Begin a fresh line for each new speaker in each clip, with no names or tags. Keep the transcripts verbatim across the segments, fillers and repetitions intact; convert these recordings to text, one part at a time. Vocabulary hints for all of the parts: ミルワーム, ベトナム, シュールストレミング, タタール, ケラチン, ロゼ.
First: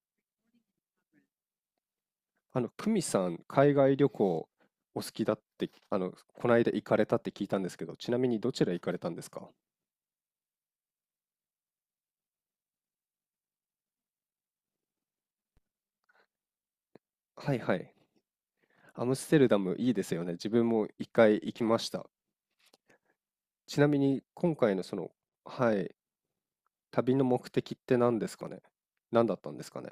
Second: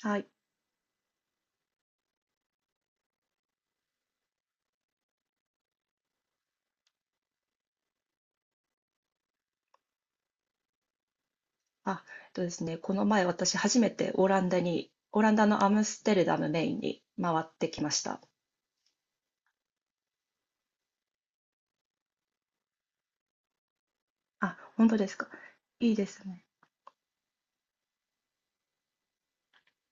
はい。
あの、久美さん、海外旅行お好きだって、あの、この間行かれたって聞いたんですけど、ちなみにどちら行かれたんですか？
あ、えっとですね、この前私初めてオランダに、オランダのアムステルダムメインに回っ
はい
て
は
きま
い。
した。
アムステルダムいいですよね。自分も一回行きました。ちなみに今
あ、
回の
本
そ
当で
の、
すか。
は
い
い、
いですね。
旅の目的って何ですかね？何だったんですかね？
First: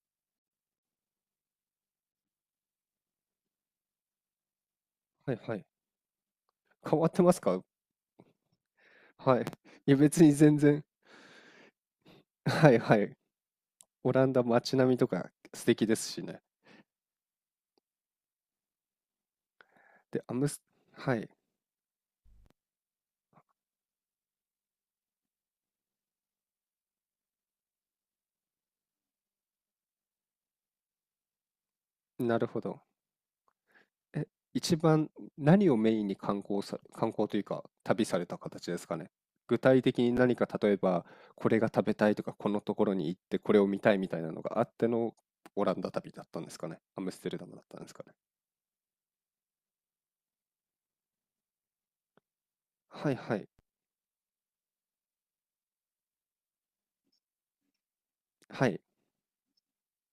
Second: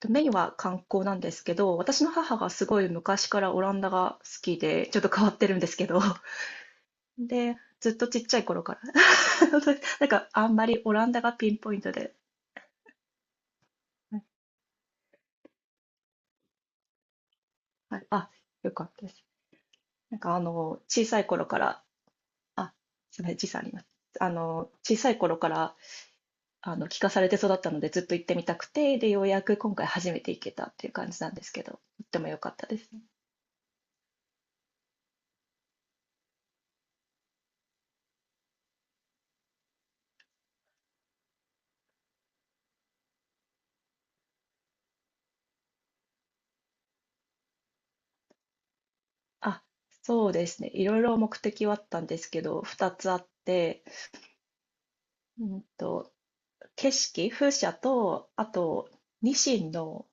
とメインは観光なんですけど、私の母がすごい昔からオランダが好きで、ちょっと変わ
は
っ
い
て
は
るん
い。
ですけど、
変わってます
で、
か？
ずっとちっちゃい頃から。
はい。いや
なん
別
か
に
あ
全
んま
然。
りオランダがピンポイントで、
はいはい。オ
はい。
ランダ街並みとか素敵ですしね。
はい、あ、よかったです。なん
で、ア
かあ
ムス、
の、小
は
さい
い。
頃から、あ、すみません、時差あります。あの、小さい頃からあの、聞かされて育ったので、ずっと行ってみたくて、で、ようやく今回初めて行けたっていう感じなんですけど、とっても良
なる
かっ
ほ
たで
ど。
すね。
え、一番何をメインに観光さ、観光というか旅された形ですかね？具体的に何か、例えばこれが食べたいとか、このところに行ってこれを見たいみたいなのがあってのオランダ旅だったんですかね？アムステルダムだったんですかね？
あ、そうですね。いろいろ目的はあったんですけど、2
は
つ
い
あっ
はい、
て、うんと、景色、風車と、あ
はい
と、ニシンの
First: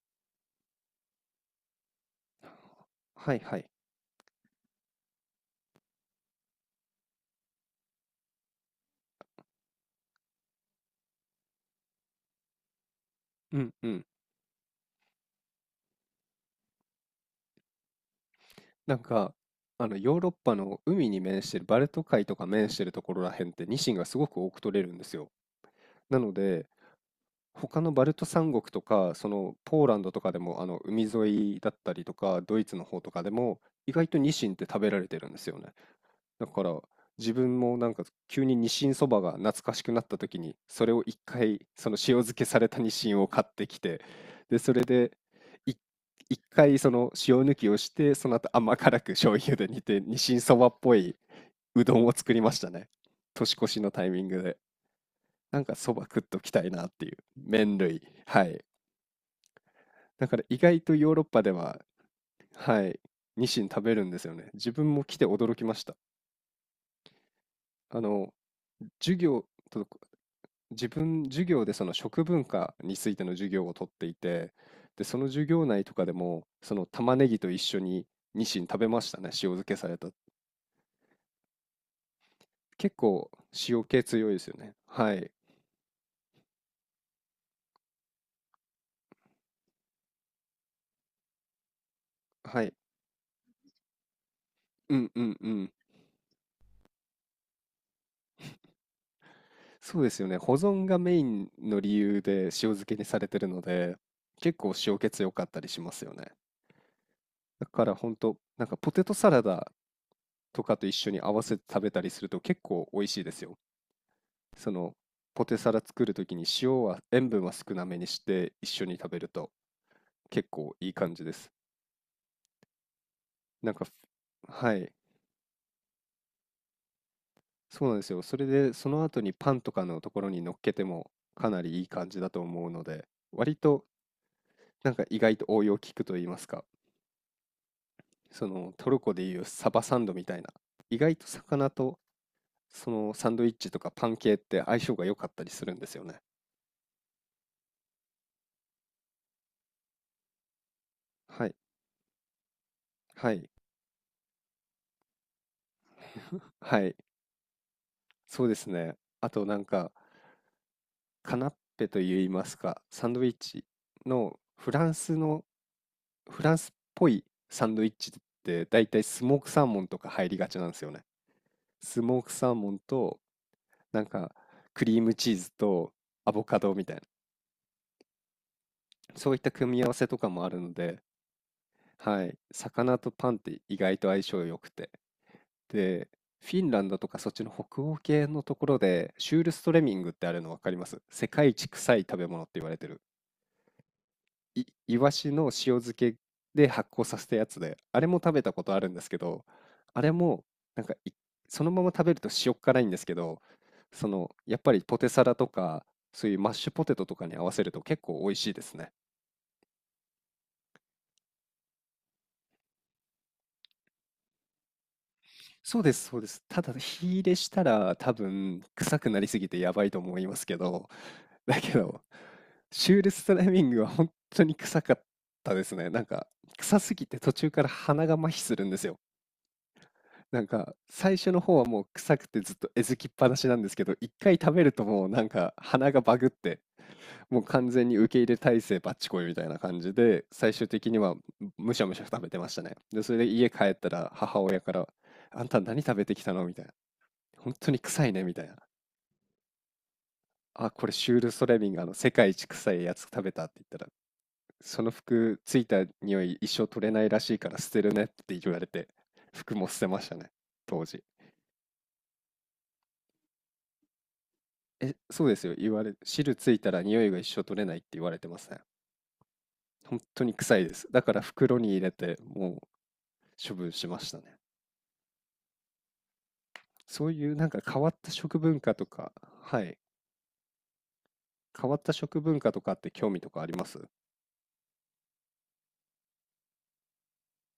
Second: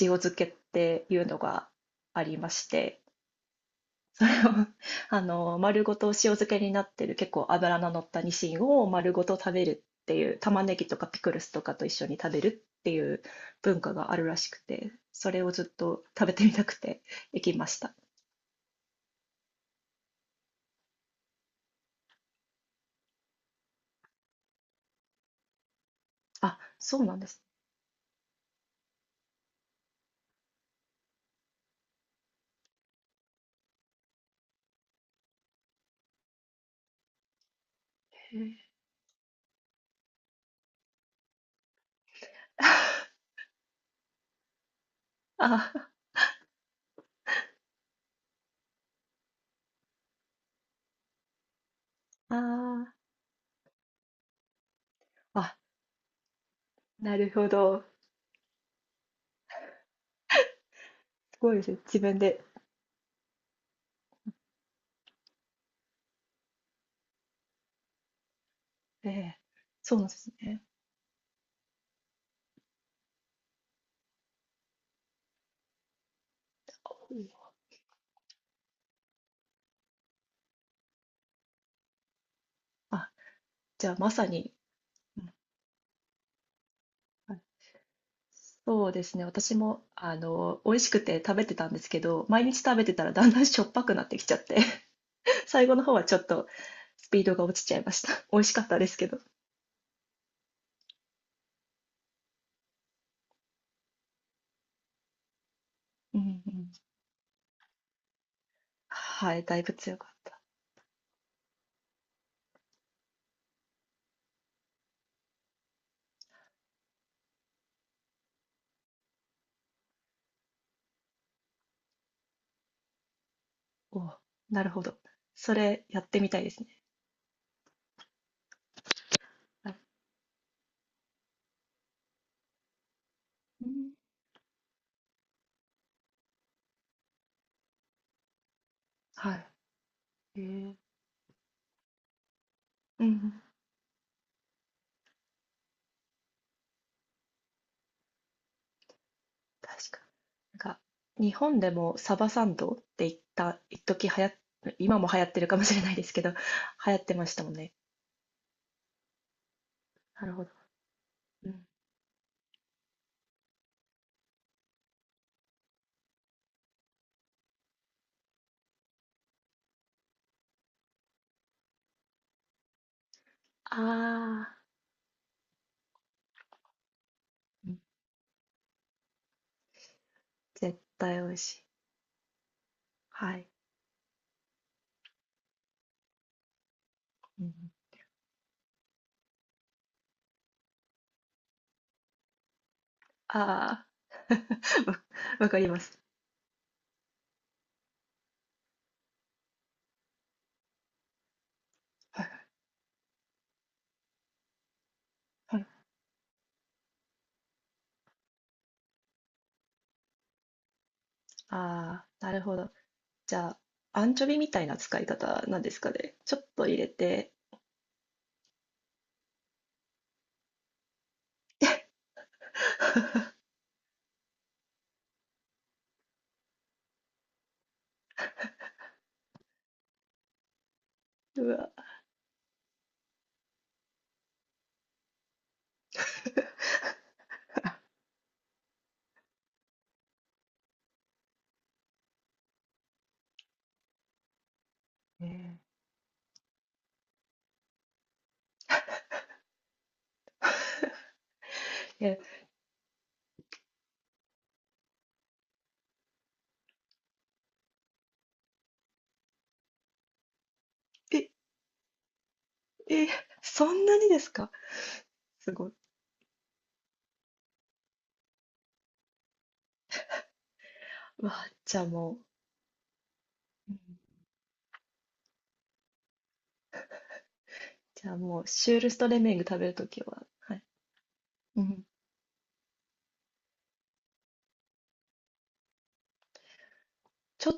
塩漬けっていうのがありまして、
はいはい。
それを あの丸ごと塩漬けになってる結構脂の乗ったニシンを丸ごと食べるっていう、玉ねぎとかピクルスとかと一緒に食べるっていう
うん
文
う
化
ん。
があるらしくて、それをずっと食べてみたくて 行きました。
なんかあのヨーロッパの海に面してるバルト海とか面してるところらへんって、ニシンがすごく多く取れるんですよ。なの
あ、
で
そうなんです
他のバルト三国とか、そのポーランドとかでも、あの海沿いだったりとか、ドイツの方とかでも、意外とニシンって食べられてるんですよね。だから自分もなんか、
ね。
急
へえ。
にニシンそばが懐かしくなった時に、それを一回、その塩漬けされたニシンを買ってきて、で、それでい
あ
一回その塩抜きをして、その後甘辛く醤油で煮て、ニシンそばっぽいうどんを作
あ
りましたね。
ー。
年越しのタイミングで。
あ、
なんかそば食っときたいなっていう
なるほ
麺
ど。
類。はい、だから意外とヨーロッ
す
パで
ごいですね、
は、
自分で。
はい、ニシン食べるんですよね。自分も来て驚きました。あの
え
授
え。
業と、
そうなんですね。
自分授業でその食文化についての授業をとっていて、でその授業内とかでもその玉ねぎと一緒にニシン食べましたね、塩漬けされた。結
あ、
構塩
じゃあ
気
まさ
強いです
に。
よね。は
う
い
ん。そうですね。私も、あの、美味しくて食べてたんですけど、毎日
はい、
食べてたらだんだんしょっぱくなってきちゃって、
うんうんう
最
ん。
後の方はちょっとスピードが落ちちゃいました。美味しかったですけど。
そうですよね。保存がメインの理由で塩漬けにされてるので、結構塩気強かったりしますよ
う
ね。
んうん。
だから本当なんか、ポテトサ
は
ラ
い、だい
ダ
ぶ強かった。
とかと一緒に合わせて食べたりすると結構美味しいですよ。そのポテサラ作るときに、塩は塩分は少なめにして一緒に食べると結構いい感じです。なんか、
おう、なる
は
ほ
い、
ど。それやってみたいですね。
そうなんですよ。それでその後にパン
は
と
い。
かのところに乗っけてもかなりいい感じだと思うので、割
う
と
ん、
なんか、意外と応用効くと言いますか。そのトルコで
は
いう
い。
サバサンドみたいな、
へえ。
意外と魚とそ
うんう
のサン
ん、
ドイッチとかパン系って相性が良かったりするんですよね。
確かに。なんか、日
はい
本でもサバサンドって言っ
はい、
た、一時流行っ、今も流行ってるかもしれないですけど、流
はい。
行ってましたもんね。
そうですね。あとなんか
なるほど。
カナ
う
ッ
ん。
ペといいますか、サンドイッチのフランスの、フランスっぽいサンドイッチって大体スモークサーモンとか入りがちなんですよね。スモークサーモンと
あ
なんか
あ。
クリームチーズとアボカドみたいな、そういった組み合わせとかもあるの
絶
で、
対美味しい。
はい、魚とパン
は
っ
い。
て意外と相性良くて。で、フィンランドとかそっち
う
の
ん。
北欧系のところで、シュールストレミングってあるの分かります？世界一臭い食べ物って言われてる。
ああ。
い、イ
わ
ワシの
わ
塩
かりま
漬
す。
けで発酵させたやつで、あれも食べたことあるんですけど、あれも、なんかい、そのまま食べる
は
と
い
塩っ辛いんですけど、その、やっぱりポテサラと
はい。
か、そういうマッシュポテトとかに合わせると結構美味しいですね。
ああ、なるほど。じゃあ、アンチョビみたいな使い方なんです
そう
か
です、
ね。
そうで
ちょ
す。
っ
た
と
だ、
入れ
火入
て。
れしたら多分、臭くなりすぎてやばいと思いますけど、だけど、シュールスト ライミングは本当に臭かったですね。なんか、臭すぎて途中から鼻が麻痺するんですよ。なんか、最初の
う
方は
わ。
もう臭くてずっとえずきっぱなしなんですけど、一回食べるともうなんか鼻がバグって、もう完全に受け入れ体制バッチコイみたいな感じで、最終的にはむしゃむしゃ食べてましたね。で、それで家帰ったら母親から、あんた
ね
何食べてきたのみたいな。本当に臭いねみたいな。あ、これシュール・ソレミンがあの世
え。
界一臭いやつ食べたって言ったら、その服ついた匂い一生取れないらしいから捨てるねって言われて、服も捨てましたね、当時。
え、え、そんなにですか？
え、そうです
す
よ、
ご
言
い。
われ、汁ついたら匂いが一生取れないって言われてますね。本当に臭いです。だから
うわ。
袋に
じ
入
ゃあ
れ
も
て
う、
もう処分
うん。
しましたね。そういうなんか変わっ
じ
た
ゃあ
食
もう、
文
シ
化
ュー
と
ルスト
か、
レメング食
は
べる
い、
ときは、はい。う
変わっ
ん、
た食文化とかって興味とかあります？
ちょっ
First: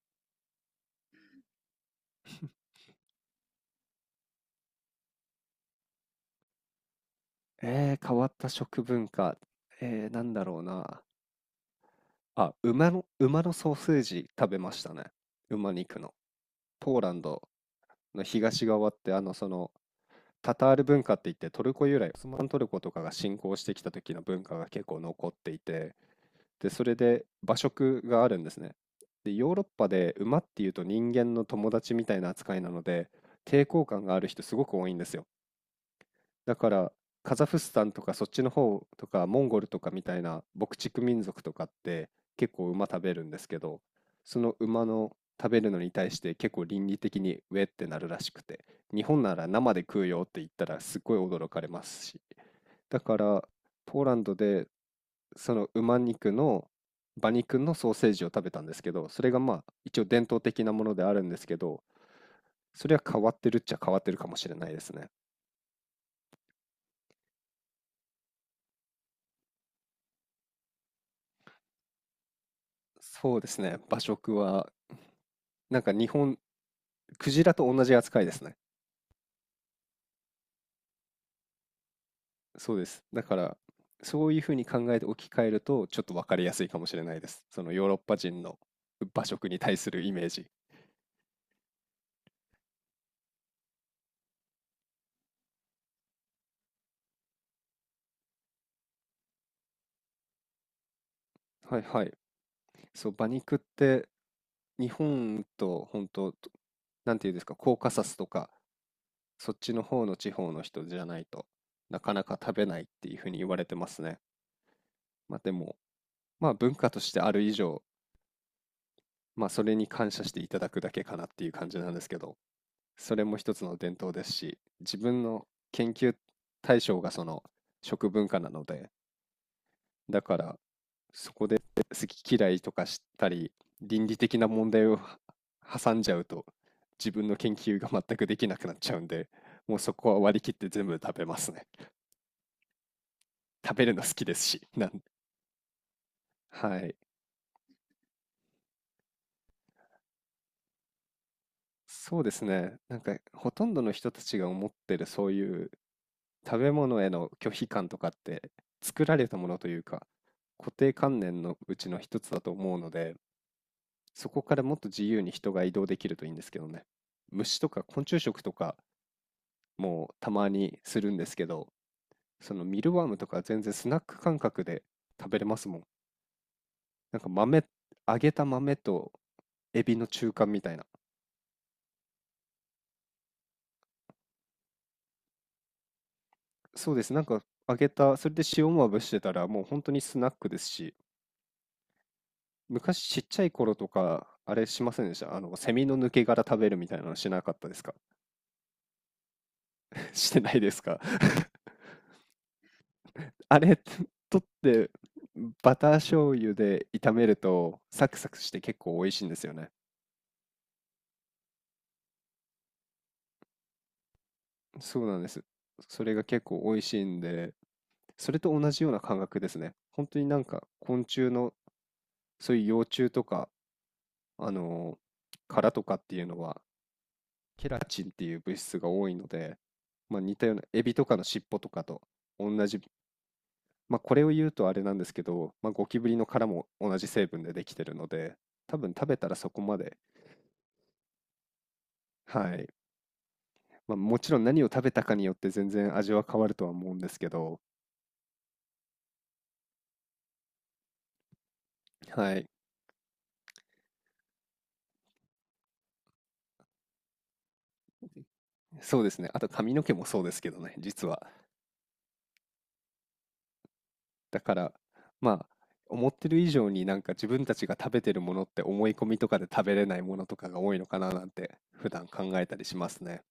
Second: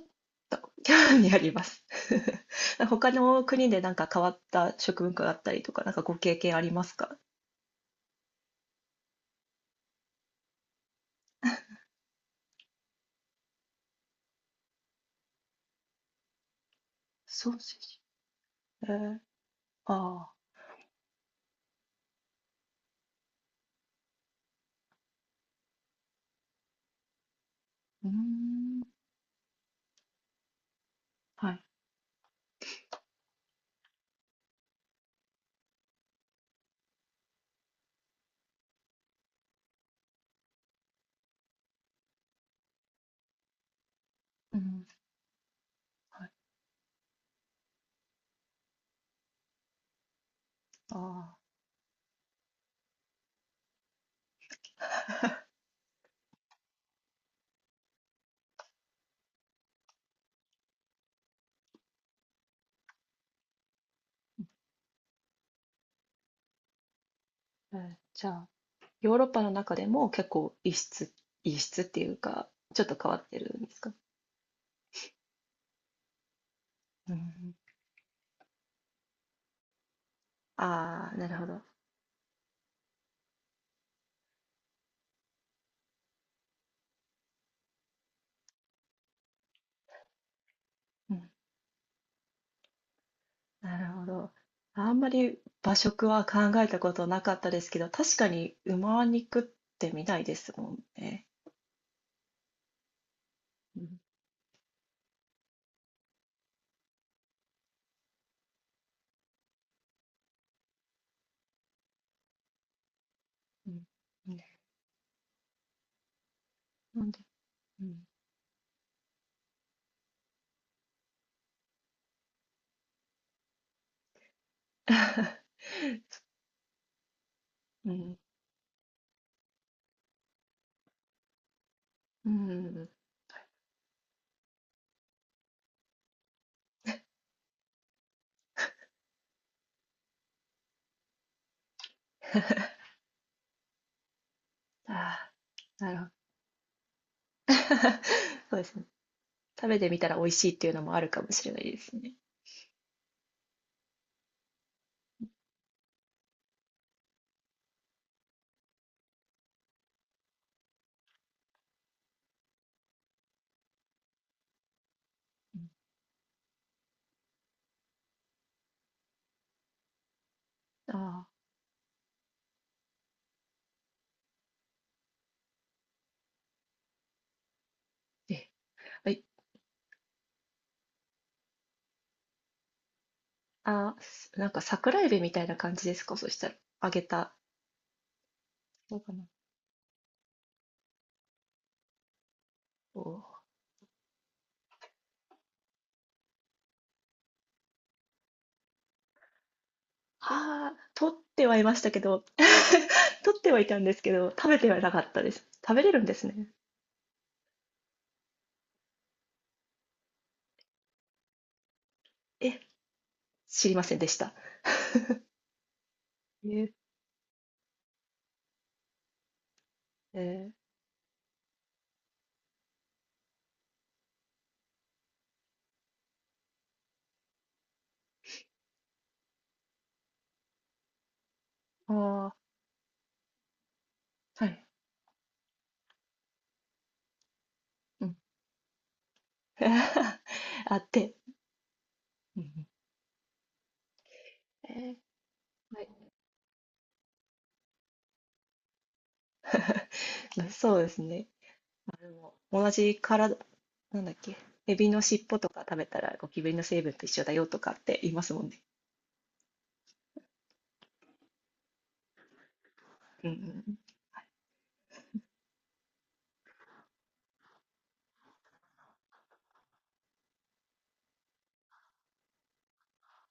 と興味あります。他の国でなんか変わった食文化があったりとか、なんかご経験ありますか？
えー、変わった食文化。えー、なんだろうな。あ、馬の、馬のソーセージ食べましたね。馬肉の。ポーランド
ソーセージ。
の東
え
側って
ー、
あのその
ああ、
タタール文化って言って、トルコ由来、オスマントルコとかが侵攻してきた時の文化が結構残っていて、でそれで馬食
うー
があるんですね。
ん、
でヨーロッパで馬っていうと人間の
はい、
友達みたいな扱いなので、抵抗感がある人すごく多いんですよ。だからカザフスタンとかそっちの方とか、モンゴルとかみたいな牧畜民族とかって結構馬食べるんですけど、その
う
馬
ん、
の食べるのに対し
はい、
て結構倫理的にウェってなるらしくて、日本なら生で食うよって言ったらすっごい
あ
驚かれますし、だからポーランドでその馬肉の馬肉のソーセージを食べたんですけど、それがまあ一応伝統的なものであるんですけど、それは変わってるっちゃ変わってるかもしれないですね。
あ、えー、じゃあ、ヨーロッパの中でも結構異質、異質っていうか、ちょっと変わっ
そ
て
うで
る
す
んで
ね、
すか？
馬食は。なんか日本、
う
クジラ
ん、
と同じ扱いですね。
ああ、なるほど。
そうです。だから、そういうふうに考えて置き換えると、ちょっと分かりやすいかもしれないです。そのヨーロッパ人の馬食に対するイメージ。
うん、なるほど。あんまり和食は考えたことなかったですけど、確かに馬肉って見ないですもんね。
はいはい。そう、馬肉って日本と本当、なんていうんですか、コーカサスとかそっちの方の地方の人じゃないとなかなか食べないっていうふうに言われ
うん、
てますね。
うん、
まあでも、まあ文化と
な
し
ん
て
で、
ある以上、
うん。
まあそれに感謝していただくだけかなっていう感じなんですけど、それも一つの伝統ですし、自分の研究 対象がその
う
食
ん、
文化なので、だからそこで好
う
き嫌いとか
ん。
したり、倫理的な問題を挟んじゃうと、自分の研究が全くできなくなっちゃうんで、もうそこは割り切って全部食べますね。食べるの好きですし、なん
あ
で、
あ、なるほど。
はい。
そうですね。食べてみたら美味しいっていうのもあるかもしれないですね。
そうですね。なんかほとんどの人たちが思ってるそういう食べ物への拒否感とかって作られたものというか、固定観念のうちの一つだと思うので、そこからもっと自由に人が移動できるといいんですけどね。虫とか昆虫食とかもたまにするんで
ああ
すけど、そのミルワームとか全然スナック感覚で食べれますもん。なんか豆、揚げ
ー。
た
え、
豆と
はい。
エビの中間みたいな。
あーすなんか桜えびみたいな感じですか、そしたら？揚
そうで
げ
す。なん
た。
か揚げた、それで塩ま
そ
ぶ
う
し
か
て
な。
たらもう本当にスナックですし、
お
昔ちっちゃ
ー。
い頃とか、あれしませんでした、あの、セミの抜け殻食べるみたいなのしなかったですか？ してないで
あ
す
あ、
か？
取ってはいましたけど、取って
あ
はい
れ、
たんですけど、
取っ
食べては
て
なかったです。食
バ
べ
ター
れるんです
醤
ね。
油で炒めるとサクサクして結構美味しいんですよね。
え、知りませんでした。
そうなんです。それが結構
え
美味しいんで、それと同じような感覚ですね。本当になん
え
か昆虫のそういう幼虫とか、あのー殻とかっていうのはケラチンっていう物質が多いので、まあ、似たようなエビとかの尻尾とか
ー、
と
あ
同じ、まあ、これを
あ、
言
は
う
い。
とあれなんですけど、まあ、ゴキブリの殻も同じ成分でできてる
う
の
ん。
で、多分食べたらそこまで、
あって、うんう
は
ん、
い、まあ、もちろん何を
え
食べ
ー、
たかによって全
は
然
い。
味は変わるとは思うんですけど、
まあそうですね。まあ、で
は
も、
い、
同じ体、なんだっけ、エビの尻尾とか食べたらゴキブリの成分と一緒だよとかって言いますもんね。
そうですね、あと髪の毛もそうですけどね実は。
うんうん
だからまあ、思ってる以上になんか自分たちが食べてるものって思い込みとかで食べれないものとかが多いのかななんて普段考えたりしますね。